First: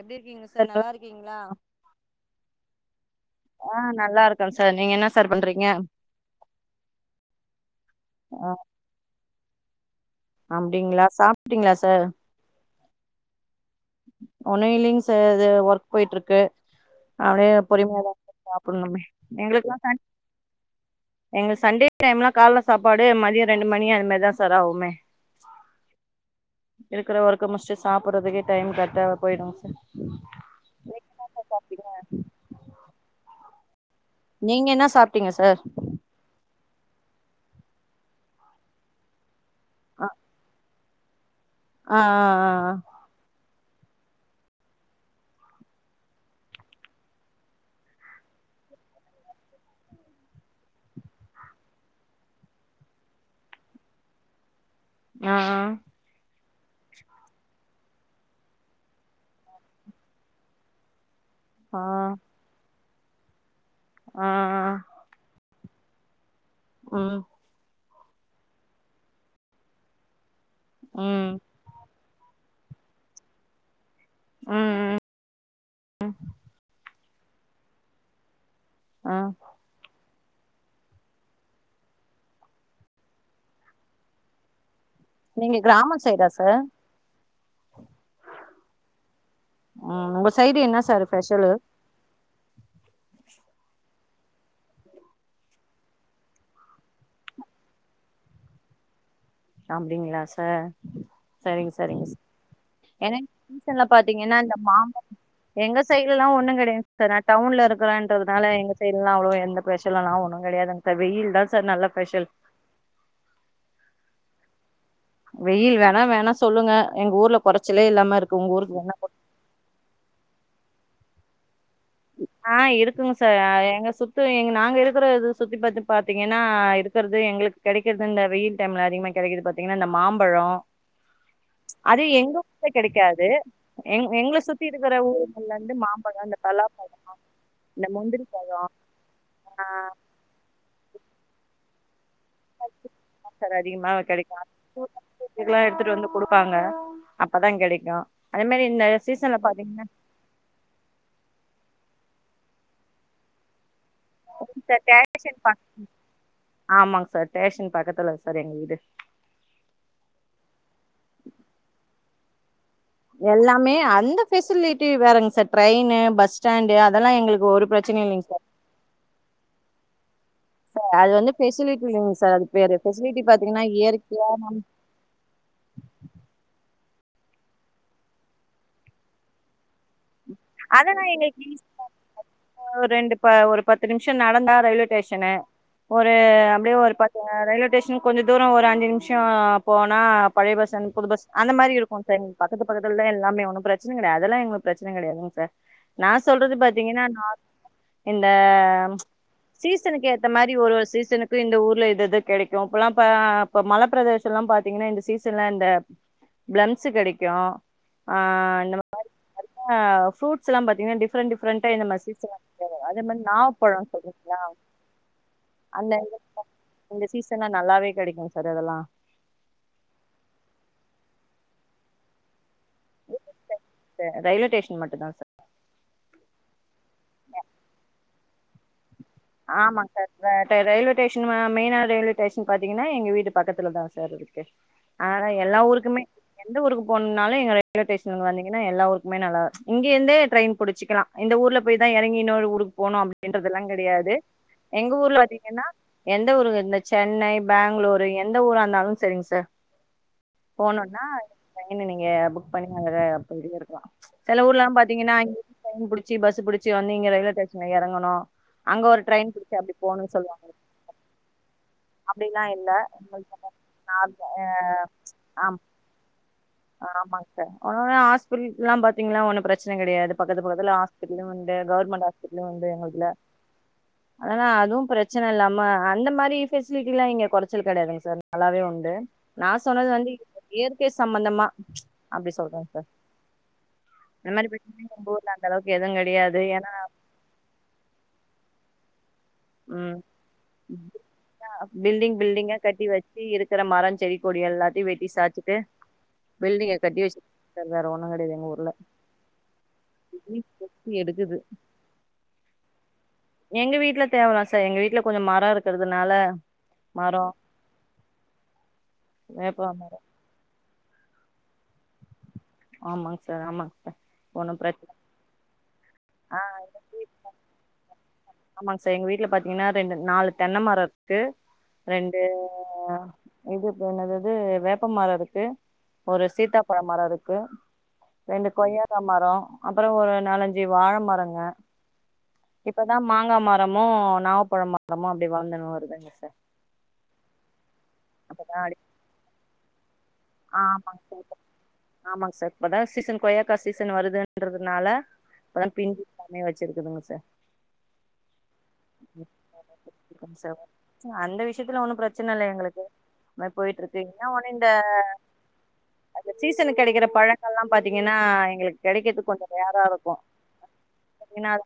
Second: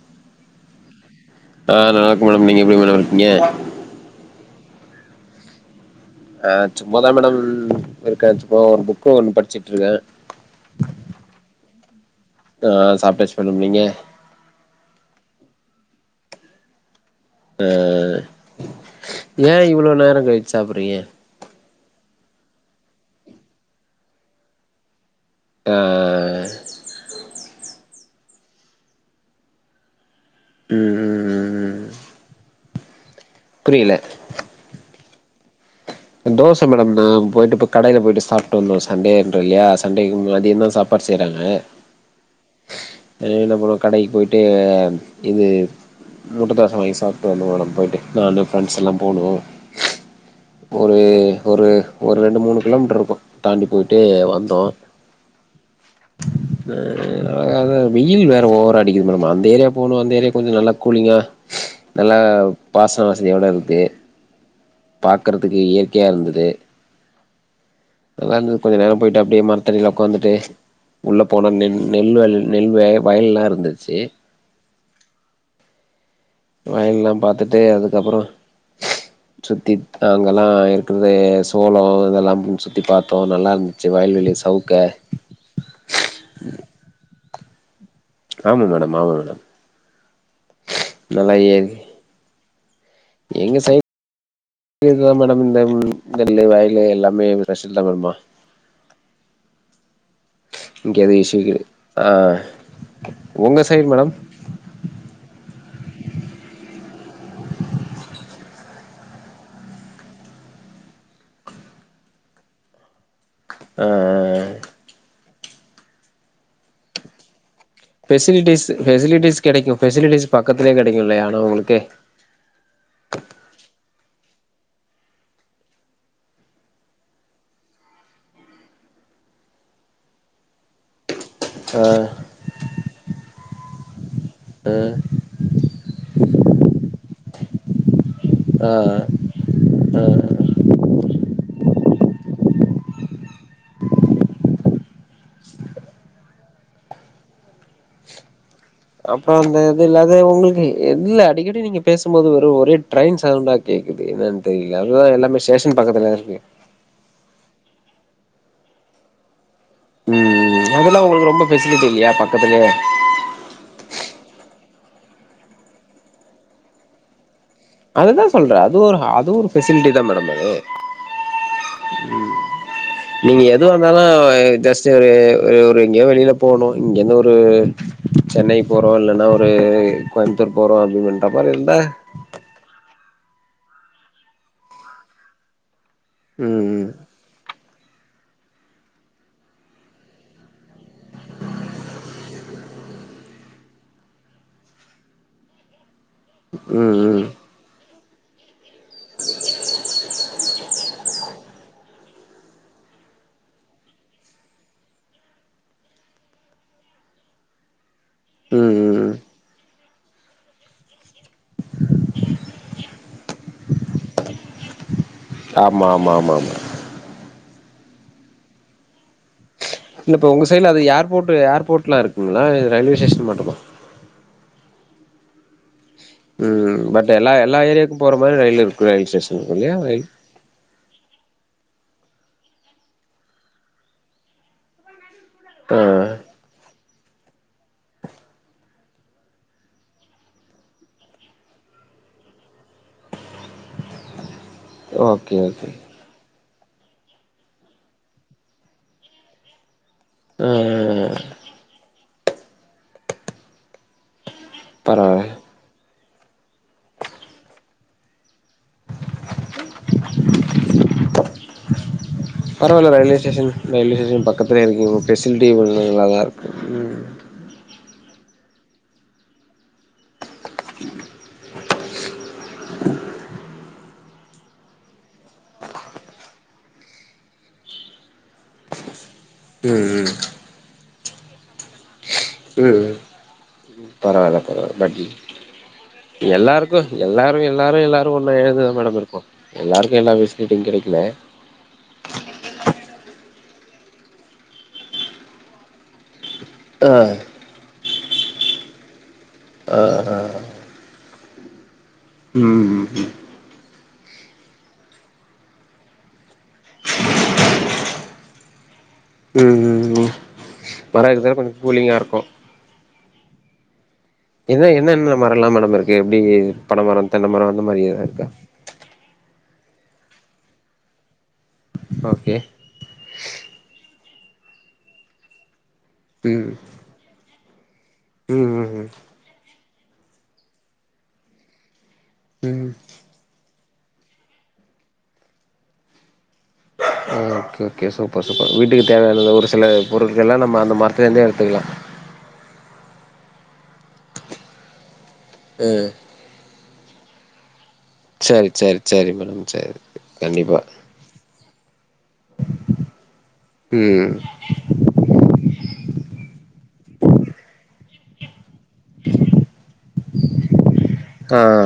எப்டி இர்க்கீங்க சார் நல்லா இ ஆ நல்லாருக்கே மேடம் நீங்க எப்டி மேடம் இருக்கீங்க ம் சார் நீங்க என்னா சார் பண்றீங்க ஆ சும்மாதா மேடம் இருக்கே சும்மா ஒன் புக்க ஒன்னு படிச்சு ட்டுருக்கே அப்டிங்ளா சாப்ட்டீங்ளா சார் ஆ சாப்ட்டாச்சு மேடம் நீங்க ஒண்ணு இல்லிங்க் சார் து ஒர்க் போயிட்டுருக்கு அப்டே பொறுமியாதா சாப்புட்னு நம்மே ஏ எங்குளுக்ளா இவ்ளோ தண் நேரோ கழிச்சு சாப்புட்றீங்க எங்க சண்டே டைம்லா கால்ல சாப்பாடு மதிய ரெண்டு மணி அந் மாரிதா சார் ஆவுமே ஆ கம் முஸ்டு சாப்புறதுக்கே டைம் கர்ட்டா போயிடோ சார் ம் புரியில்ல நீங்க என்னா சாப்ட்டீங்க சார் தோச மேடம் நா போயிட்டு இப்ப கடைல போயிட்டு சாப்ட்டு வந்தோ சண்டே ரு இல்லியா சண்டேக்கு மதியந்தா சாப் பட் செய்றாங்க ஆ கடையி போயிட்டு யாம் இது முட்ட தோச வாங்கி சாப்ட்டு வந்தோ மேடம் போயிட்டு நானு ஃப்ரெண்ட்ஸ் எல்லா போனோ ஒரு ஒரு ஒரு ரெண்டு மூணு கிலோமீட்டர் இருக்கோ தாண்டி போயிட்டு வந்தோ அ ஆ ஆ அத வெயில் வேற ஓவரா அடிக்குது மேடம் அந்த ஏரியா போனோ அந்த ஏரியா கொஞ்சோ நல்லா கூலிங்கா ஆ நல்லா பாசம் வஸ் எவ்ளோ இருக்கு ஆ ஆ பாக்குறதுக்கு இயற்கையா இருந்துது ம் அதல்லா இருந்துது கொஞ்ச நேரம் போயிட்டு அப்படியே மரத்தடியில உடக்காந்துட்டு உள்ள ம் போனா நின் நெல் வல் நெல் வெ வயல்லா இருந்துச்சு ம் ம் ம் வயல் லா பாத்துட்டு அதுக்கப்றோ ஆ சுத்தி அங்கெல்லா இருக்றது சோளோ இதெல்லா பு சுத்தி பாத்தோ நல்லா இருந்துச்சி வயல்வெளி சவுக்க நீங்க கிராம சைடா சார் ஆமா மேடம் ஆமா மேடம் ம் உங்க சைடு என்ன சார் நல்லா ஸ்பெஷலு இயற் எங்க சைடு இதுதா மேடம் இந்த நெல்லு வயலு எல்லாமே பெஸல்தா மேமா அப்டிங்களா ச ஆ இஷ்யூ கெ சரிங்க சரிங்க ஆ ஏங்க உங்க சீசன்ல சைடு மேடம் பாத்தீங்கன்னா இந்த மாம் எங்க சைட்ல லா ஒண்ணு கெடையா சார் நா டவுன்ல இருக்றேன்றதுனால எங்க சைட்ல லா அவ்ளோ எந்த பெஷ்ஷல் எல்லா ஒண்ணு கெடையாதுங்க சார் வெயில் தா சார் நல்ல பெஷ்ஷல் ஆஹ் ஆஹ் ஆஹ் வெயில் வேணா வேணா சொல்லுங்க எங்க ஊர்ல கொறைச்சலே இல்லாம இருக்கு உங்க பெசிலிட்டிஸ் ஊருக்கு வேணா பெசிலிட்டிஸ் கெடைக்கு பெசிலிட்டிஸ் பா பக்கதுலே கெடைக்கு இல்லையாக ஒங்ளுக்கு ஆ இருக்குங் சார் எங்க சுத்து எங் நாங்க இருக்ற சுத்தி பத்தி பாத்தீங்ன்னா இருக்றது எங்களுக் கெடைக்றது இந்த வெயில் டைம்ல அதிகமா கெடைக்றது பாத்தீங்ன்னா இந்த மாம்பழோ ஆ அது எங்கு கெடைக்காது எ எங்ளுக் சுத்தி ஆ இருக்கற ஊ அதுலந்து மாம்பழோ இந்த பெலா ந முந்தரி ஆ ஆ ஆ சார் அதிகம கெடைக்கொ [unintelligible] ரெகுலர எடுத்துட்டு வந்து குடுப்பாங்க அப்பதா கெடைக்கொ அதே மாரி இந்த அப்றோ சீசன்ல அந்த இது பாத்தீங்கன்னா இல்ல அது உங்களுக்கு இல்ல அடிக்கடி நீங்க பேசும்போது வ ப்றோ ஒரே ட்ரைன் சவுண்டா கேக்குது என்னன் தெர்ல நம்ப ஷேஷன் பக்கத்துல இருக்கு த்ல்ல சார் எங்க வீடு ம் அதெல்லா உங்ளுக்கு ரொம்ப ஃபெசிலிட்டி இல்லையா பக்கத்துலயே எல்லாமே அந்த ஃபெசிலிட்டி வேறங் சார் ட்ரைன்னு பஸ் ஸ்டாண்டு அதெல்லா எங்களுக் அததா சொல்ற அது ஒரு அது ஒரு ஃபெசிலிட்டி தா மேடம் அது [inaudible] சார் அது வந்து ஃபெசிலிட்டி இல்லைங்க சார் அது பேரு ஃபெசிலிட்டி நீங்க எது பாத்தீங்கன்னா வந்தலு இயற்கையா அ ஜஸ்ட் ஒரு ஒரு எங்கேயு வெளில போணு இங்கேந்து ஒரு சென்னை போறோ இல்லன்னா ஒரு கோயம்தூர் போறோ [unintelligible] அந்த மாரி இருந்த ஒ ரெண்டு ப்ப ஒரு பத்து நிம்ஷோ நடந்தா ரயில்வே டேஷ்ஷனு ஒரு அப்டியே ம் ஒரு பத்த ரயிலு ஸே கொஞ்சம் தூரம் ஒரு அஞ்சு நிமிஷம் போனா பழைய பஸ் அனு பொதுபஸ் அந்த மாதிரி இருக்கும் பிரெண்ட் பக்கத்து பக்கத்துலத எல்லாமே ஒண்ணு பிரச்சன கிடையாது அதுல்லாம் எங்களுக்கு பிரச்சன கிடையாதுங்க சார் நான் சொல்றது ம் பாத்தீங்கன்னா ம் ம் நான் இந்த சீசனுக்கு ஏத்த மாதிரி ஒரு ஒரு சீசனுக்கு இ இந்த ஊர்ல இது இது கிடைக்கும் இப்பல்லாம் இ இப்ப மழப்ப பிரதேசம் எல்லாம் பாார்த்தீங்கன்னா இந்த சீசன்ல இந்த பிளம்ஸ்ு கிடைக்கும் ஆ அந்த ம் மாதிரி ம் ப்ரூட்ஸ் எல்லாம் பாத்தீங்கன்னா டிஃப்ரெண்ட் டிஃரெண்டா இந்த மாதிர சீஸ் எல்லாம் அதே மாதிரி நாவப்பழம் சொல்லறீங்களா ஆமா அந்த ஆமா ஆமா ஆமா இந்த சீசன்ா நல்லாவே கிடைக்கும் சார் அதெல்லா இல்ல இப்ப உங்க சைடுல அது ஏர்போர்ட் ஏர்போர்ட் எலாம் இருக்குங்களா இ ரயில்வேஸ்டேஷன் மட்டுமா ச ரயில்வே ஸ்டேஷன் மட்டுும் தான் சார் ம் பட் எல்லா எல்லா ஏரியாக்கும் போற மாரி ரயில் இருக்கும் ஆமாங்க சார் ரயில்வே ஸ்டேஷன் மெயின்னா ரயில்வே ஸ்டேஷன் பாத்தீங்கன்னா எங்க வீட்டு பக்கத்துல தான் சார் இருக்கு ஆ எல்லா ஆ ஊருக்குமே எந்த ஊருக்கு போ ால ரயில்வே ங்க எல்லாஊருக்குமேல்ல இங்கிருேெச்சலாம் ஊர்ல போயான் இறங்க ஊக்கு போனும் அப்படி அதல்லா கிடையாது எங்க ஊர்ல ஓகே பாத்தீங்கன்னா ஓகே எந்த ஊருக்கு இந்த சென்னை பெங்ளூரு எந்த ஊரா இருந்தாலும் சரிங்க சார் ஆ போணும்னா ட்ரெயின்னு நீங்க புக் பண்ணி அழ அப்படிே இருக்கலா சில ஊர்லா பாத்தீங்கன்னா [inaudible] பரவால்ல புடிச்சி பஸ் ப புடிச்ச வந்து நீங்க ரயில்வே ஸ்டேஷன்ல எறங்கனு ட்ரெயின் புடிச்சி அப்படி போணும் சொல்லுவாங்க அப்படிலாம் இல்ல பரவால்ல ரயில்வே ஆமா ஸ்டேஷன் ரயில்வே ஸ்டேஷன் பக்கத்துலே இருக்கீங்க ஃபெசிலிட்டி ச நல்லாதா இருக்கு ம் ஆமாங்க சார் ஆ ஹாஸ்பிடல்ல்லாம் பாத்தீகின்னா ஒன்னு பிரச்சனை கடையாது பக்கத் பக்கதல ஹாஸ்பிடல் உண்டு கவர்மெண்ட் ஹாஸ்பிட்டலும் உண்டு எங்களுதுல அதனனா அதுவும் பிரச்சனை இல்லாம அந்த மாதிரி பெஃபசிலிட்டி எல்லாம் இங்க குறைச்சல் கிடையாதுங்க சார் நல்லாவே உண்டு நான் சொன்னது ம் வந்து பே சம்மந்தமா ம் இந்த பரவாயில்ல மாரி பரவாயில்ல பிரச்சன பட் எங்க ஊர்ல அந்த அளவுக்கு எதுவு கெடையாது ஏன்னா எல்லாருக்கு எல்லாரு எல்லாரு எல்லாரு ஒன்னு [unintelligible] ம் பில்டிங் பில்டிங்கா கட்டி வெச் சு இருக்கிற மரோ செடி கொடி எல்லாத்தையு வெட்டி சாச்சுட்டு பில்டிங்க ஆ கட்டி வெச்சுட் வேரோ ஒன்னு எங்க ஊர்ல அ அ பில்டிங் கொத்தி எடுக்குது ம்‌ ம் எங்க வீட்ல தேவலா சார் எங்க வீட்ல கொஞ்சோ மரோ இருக்கிறதுனால மரோ ம் வேப்ப ம் மரோ ம் மரோ இருக்குறதால கொஞ்சோ கூலிங்கா இருக்கு ஆமாங் சார் ஆமாங் சார் ஒன்னும் இதுல பிரச்சன என்னென்ன மரோலா மேடம் இருக்கு இங்கே ஆ பணமரம் தென்னமரம் அந்த மாரி எது இருக்கா ஆமாங்க சார் எங்க வீட்ல பாத்தீங்கன்னா ரெண்டு நாலு தென்ன மரோ இருக்கு ரெண்டு ஓகே இதுப்பு என்னது வந்து வேப்பமரோ இருக்கு ஒரு ம் சீத்தாப்பழ மரோ இருக்கு ம் ரெண்டு ம் கொய்யாகா மரோ அப்றோ ஒரு நாலஞ்சு வாழ மரங்க ம் ம் இப்பதா மாங்கா மரோ இன்னமு நாவப்ழோ மரமு அப்டி வழந்துனு வருதுங்க sir okay okay super super வீட்டுக்கு தேவயான ஒரு சில பொருட்கள்லா நம்ம அந்த ஆமாங் மரத்துலேருந்தே சார் எடுத்துக்கலா ஆமாங் சார் இப்பதா சீசன் கொய்யா கா சீசன் வருதுன்றதுனால இப்பதா ம் பிஞ்சி காயே வெச்சிரு சொல்லுங்க சார் சரி சரி சரி மேடம் சரி கண்டிப்பா அந்த விஷயத்துல ஒண்ணு பிரச்சன இல்ல எங்குளுக்கு அப்டியே போயிட்டு இருக்கு ம் என்ன ஒண்ணு இந்த அந்த சீசனுக்கு கெடைக்கிற பழங்கள்லாம் பாத்தீங்கன்னா எங்குளுக் கெடைக்குறதுக்கு கொஞ்சோ நேரோ ஆகு போ ஆ என்னாலு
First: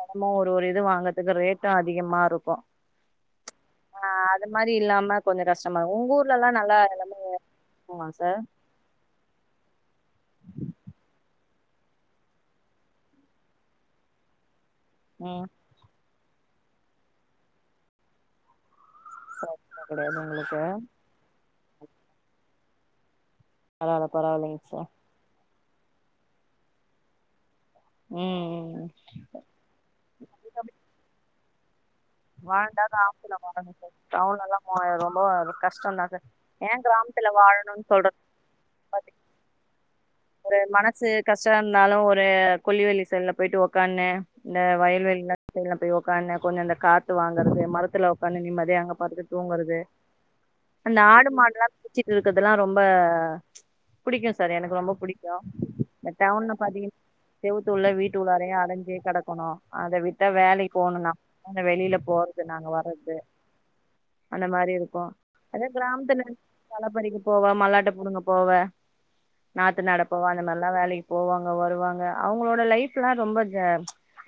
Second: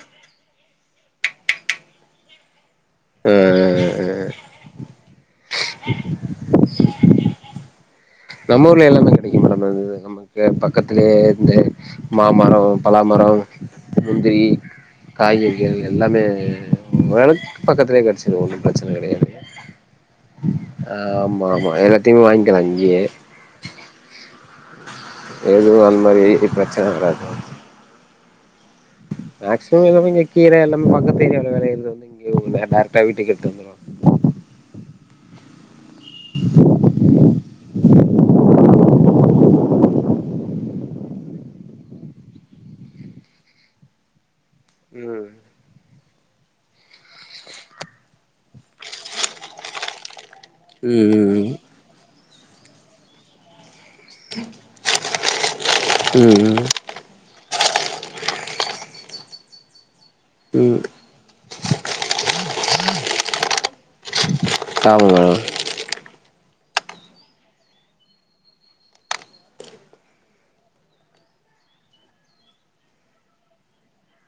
தினமும் ஓட் தோரு இது வாங்றதுக்கு ரேட்டு அதிகமா இருக்கூ உம் உம் இல்லாம உம் கொஞ்சோ கஷ்டமாவு உங்க ஊர்லலா நல்லா இருக்குமா சார் நம்ம ஊர்ல எல்லாமே கிடைக்கு மேடம் அது நம்ப கே பக்கத்துலேயே இந்த மாமரோ பலாமரோ முந்திரி ம் காய்கறிகள் எல்லாமே வளக்கு பக்கத்துலே கிடச்சுடு ஒன்னு பிரச் [inaudible] கடையாது உங்களுக்கு எல்லாத்தையு வாய்ங்கலா அங்கியே பரவால பரவாலிங் சார் எது அந்த மாரி இப்ரச்சன வராது உம் மேக்சிமம் எல்லாமே இங்க கீர எல்லாமே பக்கத்து ஏரியால வேற எந்துள்ளைங் [unintelligible] டவுன்லளா மூவாயிரூவா மூவானரூ கஷ்டோ தா சார் ஏ கிராமத்துல வாழணுன் சொல்ற ஒரு மனசு கஷ்டோருந்தாலு ஒரு கொல்லிவலி சைடுல போயிட்டு உக்கான்னு இந்த வயல்வெளி ம் சைடுல போய் உக்கான்னு கொஞ்சோ இந்த காத் து வாங்கறது மரத்துல உக்கான்னு நிம்மதிய அங்க பாடுது தூங்குறது அந்த ஆடு ம் மாடுலா புச்சி இருக்ரதெல்லா ரொம்ப புடிக்கு சார் எனக்கு ரொம்ப புடிக்கு இந்த ம் டவுன்ல ம் பாத்திகனா செவுத்து உள்ள வீட்டு உள்ளாரேயு அடைஞ்சே கிடக்கனு அத விட்ட ம் வேலை ம் போணோன அந்த வெளில போர்து நாங்க வர்றது அந்த மாரி இருக்கூ ஆமா மேடம் அதே கிராம்துல கால பறிக போவ மல்லாட்டு புடுங்க போவ நாத்து நாட போவ அந்த மாரிலா வேலைக்கு போவாங்க வருவாங்க அவங்களோட லைஃப்லா ரொம்ப ஜா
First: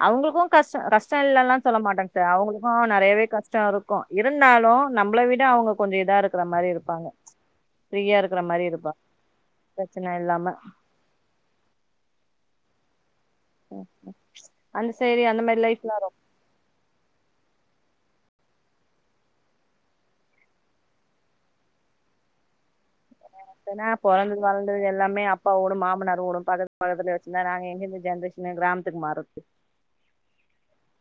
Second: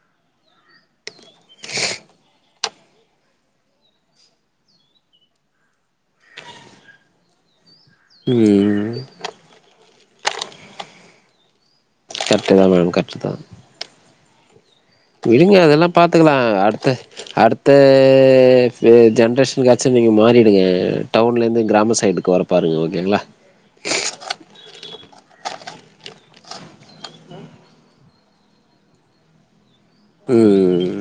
அவங்களுக்கு கஷ்டோ கஷ்டோ இல்லல்லா சொல்ல மாட்டாங்க சார் அவங்களு ஆ நெறையவே கஷ்டோ இருக்கோ இருந்தாலு நம்மள விட அவங்க கொஞ்சோ இதா இருக்கற மாரி இருப்பாங்க ஃப்ரீயா இருக்கிற மாரி இருப்பா ம் பிரச்சன இல்லாம கரெட்டு தா மேம் கரெட்டு தா உம் உம் விடுங்க அதெல்லா பாத்துக்கலா அடுத்த அடுத் த எ ஜென்ரஷனுக்காச்சு நீங்கள் மாறிடுங்க டவுன்லேருந்து கிராம சைடுக்கு வர பாருங்க ஓகேங்களா தனா போறந்தது வளந்தது எல்லாமே அப்பா ஓடும் மாமனார் ஓடும் பக்கத்து பக்கத்துல வச்சிருந்தா நாங்க எங்கெந்த ஜென்ரேஷன் கிராமத்துக்கு மாறது உம்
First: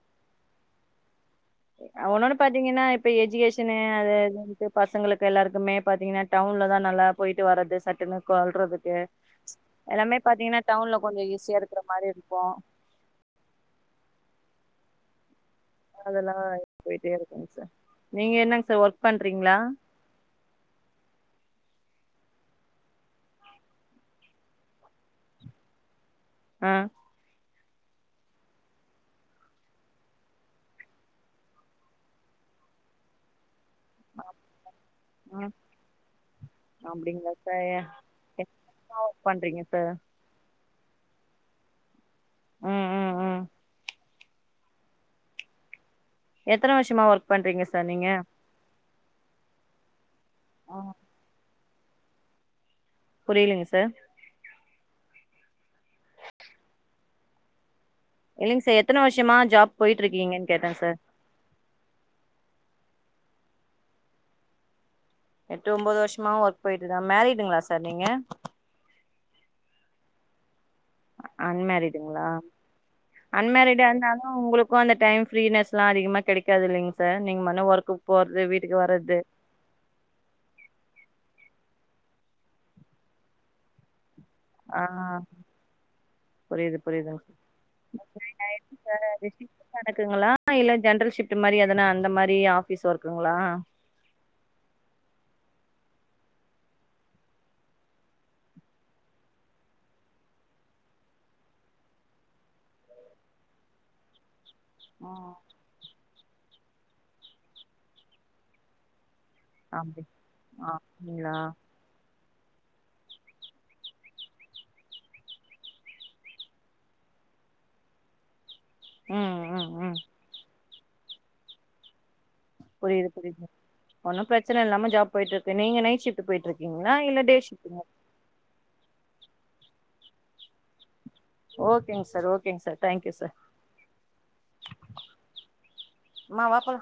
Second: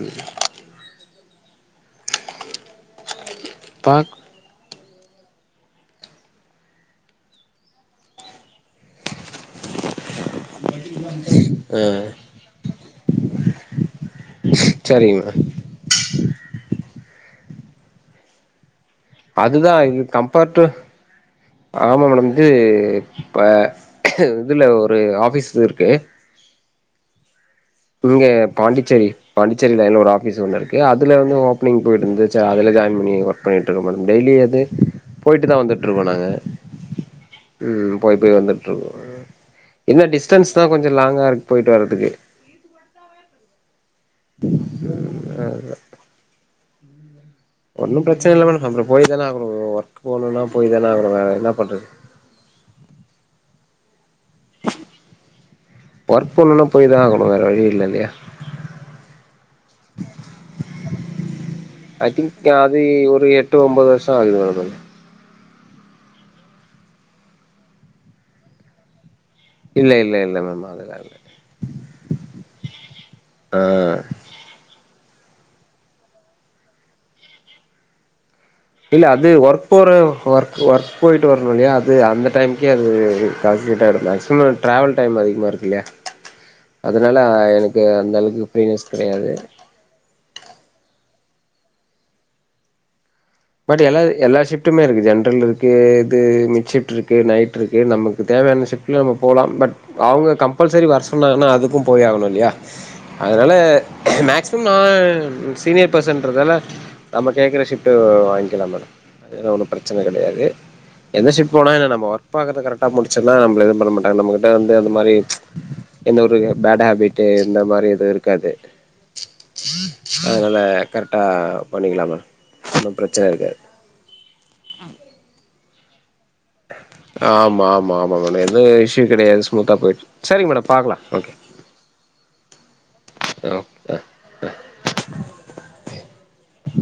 அ ஒனொன்னு பாத்தீங்கன்னா இப்ப எஜிகேஷ் பிரச்சன அது பாக் [unintelligible] பசங்களுக்கு எல்லாருக்குமே பாத்தீங்கன்னா டவுன்ல தா நல்லா போயிட்டு வர்றது சட்டுன்னு கொல்றதுக்கு எல்லாமே பாத்தீங்கன்னா டவுன்ல கொஞ்சோ ஈஸியா இருக்குற மாரி இருக்கோ ச்சரிங்மா அதெல்லாம் பொயிட்டே இருக்குங் சார் நீங்க என்னங் சார் ஒர்க் பண்றீங்களா அதுதான் இது கம்பர்ட்டு ஆமா மேடம் இது இப்ப ஹ் இதுல ஒரு ஆபிஸ் இருக்கு அ இங்க பாண்டிச்சேரி பாண்டிச்சேரி லயின்ல ஒரு ஆபிஸ் ஒண்ணு இருக்கு அதுல வந்து ஓப்னிங் போயிட்டு இருந்துச்சு அதுல ஜாயின் பண்ணி ஒர்க் பண்ணிட் [unintelligible] டெய்லி வந்து போய்டு ம் தான் வந்துட்ருக்கோம் நாங்க அப்டிங்களா சார் ம் [unintelligible] போய்ட் வந்துட்ருக்கோம் என்ன ஒர்க் பண்றீங்க சார் என்ன டிஸ்டன்ஸ் தான் கொஞ் லாங்கா இருக்கு பொயிட்டு வறத்துக்கு ம் ம் ம் [unintelligible] அதான் எத்தன வர்ஷமா ஒர்க்ப் ஒன்னும் பிரச்சன இல்ல மேடம் அப்றம் போய் தான ஆகனும் வ்வோ போனும்னா போய் தானே ஆவ்னும் வேர என்னாப் [unintelligible] புரியலிங் சார் ஒர்க் பண்ணுன்னா போய் தான் ஆகணும் வேற வழி இல்லல்லியா இல்லைங் சார் எத்தன வர்ஷமா ஜாப் பொயிட் இருக்கீங்கன் கேட்டேன் சார் போய் ஒரு எட்டு ஒம்பது வர்ஷம் ஆகுது மேடம் நான் எட்டு ஒம்பது வர்ஷ்மா ஒர்க் போயிட்டு தான் மேரிடுங்ளா சார் நீங்க இல்ல இல்ல இல்ல மேம் அது அன்மேரிடுங்களா அன்மேரிடா ஆ இருந்தாலும் உங்ளுக்கும் அந்த டய் டைம் ஃரீனஸ்லாம் அதிக்மா கெடைக்காது இல்லைங் சார் நீங்க மன்ன ஒர்க் போறது வீட்டு இல்ல அது ஒர்க் போற ஒர்க் ஒர்க் பொயிட்டு வரணும் இல்லையா அது அந்த டைம்க்கே அது [unintelligible] காசுக்கிட்டாந்த [unintelligible] ஆ ட்ராவல் டைம் அதிகமா இருக்கு இல்லையா புரியுது புரியுதுங்க அதனால எனக்கு அந்தளவுக்கு ஃப்ரீனஸ் கிடையாது ஆ இல்ல ஜென்ரல் ஸிப்ட் மாதிரி எதனா அந்த மாதிரி ஆபிஸ் ஒர்க் பட் எல்லா எல்லா ஷிப்டுமே இருக்கு ஜென்ரல் இருக்கே [unintelligible] நைட் ருக்கு நம்லுக்கு தேவையான ஷிஃப்ட் ல போலாம் பட் அவுங்க கம்பல்சரி வர்சொன்னாங்கனா அதுக்கு போயாகனும் இல்யா அதனால மேக்ஸ் [unintelligible] நான் சீனியர் பர்சன் கேக்ரதால நம்ம கேக்குற ஸிஃப்டு வாங் [unintelligible] அது ஒன்னும் பிரச்சன அப்டி கிடையாது எந்த அப்டிங்களா ஷிப்ட் போனா என்ன நம்ம ஒர்க் பாக்குற கரெக்டா முடிச்சுன்னா நம்மள எதும் பண்ண மாட்டாங்க நம்மகிட்ட வந்து அந்த மாதிரி எந்த ஒரு பேட் ஹேபிட்டு இந்த மாதிரி எதும் இருக்காது ம் ம் ம் கரெக்ட்டா பண்ணிக்லா மேம் ஒன்னு புரியிது பிரச்சன புரியுதுங்க இருக்காது ஒன்னு பிரச்சன இல்லாம ஜாப் போய்ட்டுருக்கு நீங்க நைட் ஷிஃப் ஆமா ஆமா ஆமா மேடம் எது இஷ்யூ கெடையாது ஸ்மூத்தா போய்ட்ருக் சரிங்க மேடம் பாக்கலா ஓகேங் சார் ஓகேங் சார் தேங்க்யூ சார் ஆ, ஆ. மா வா போலா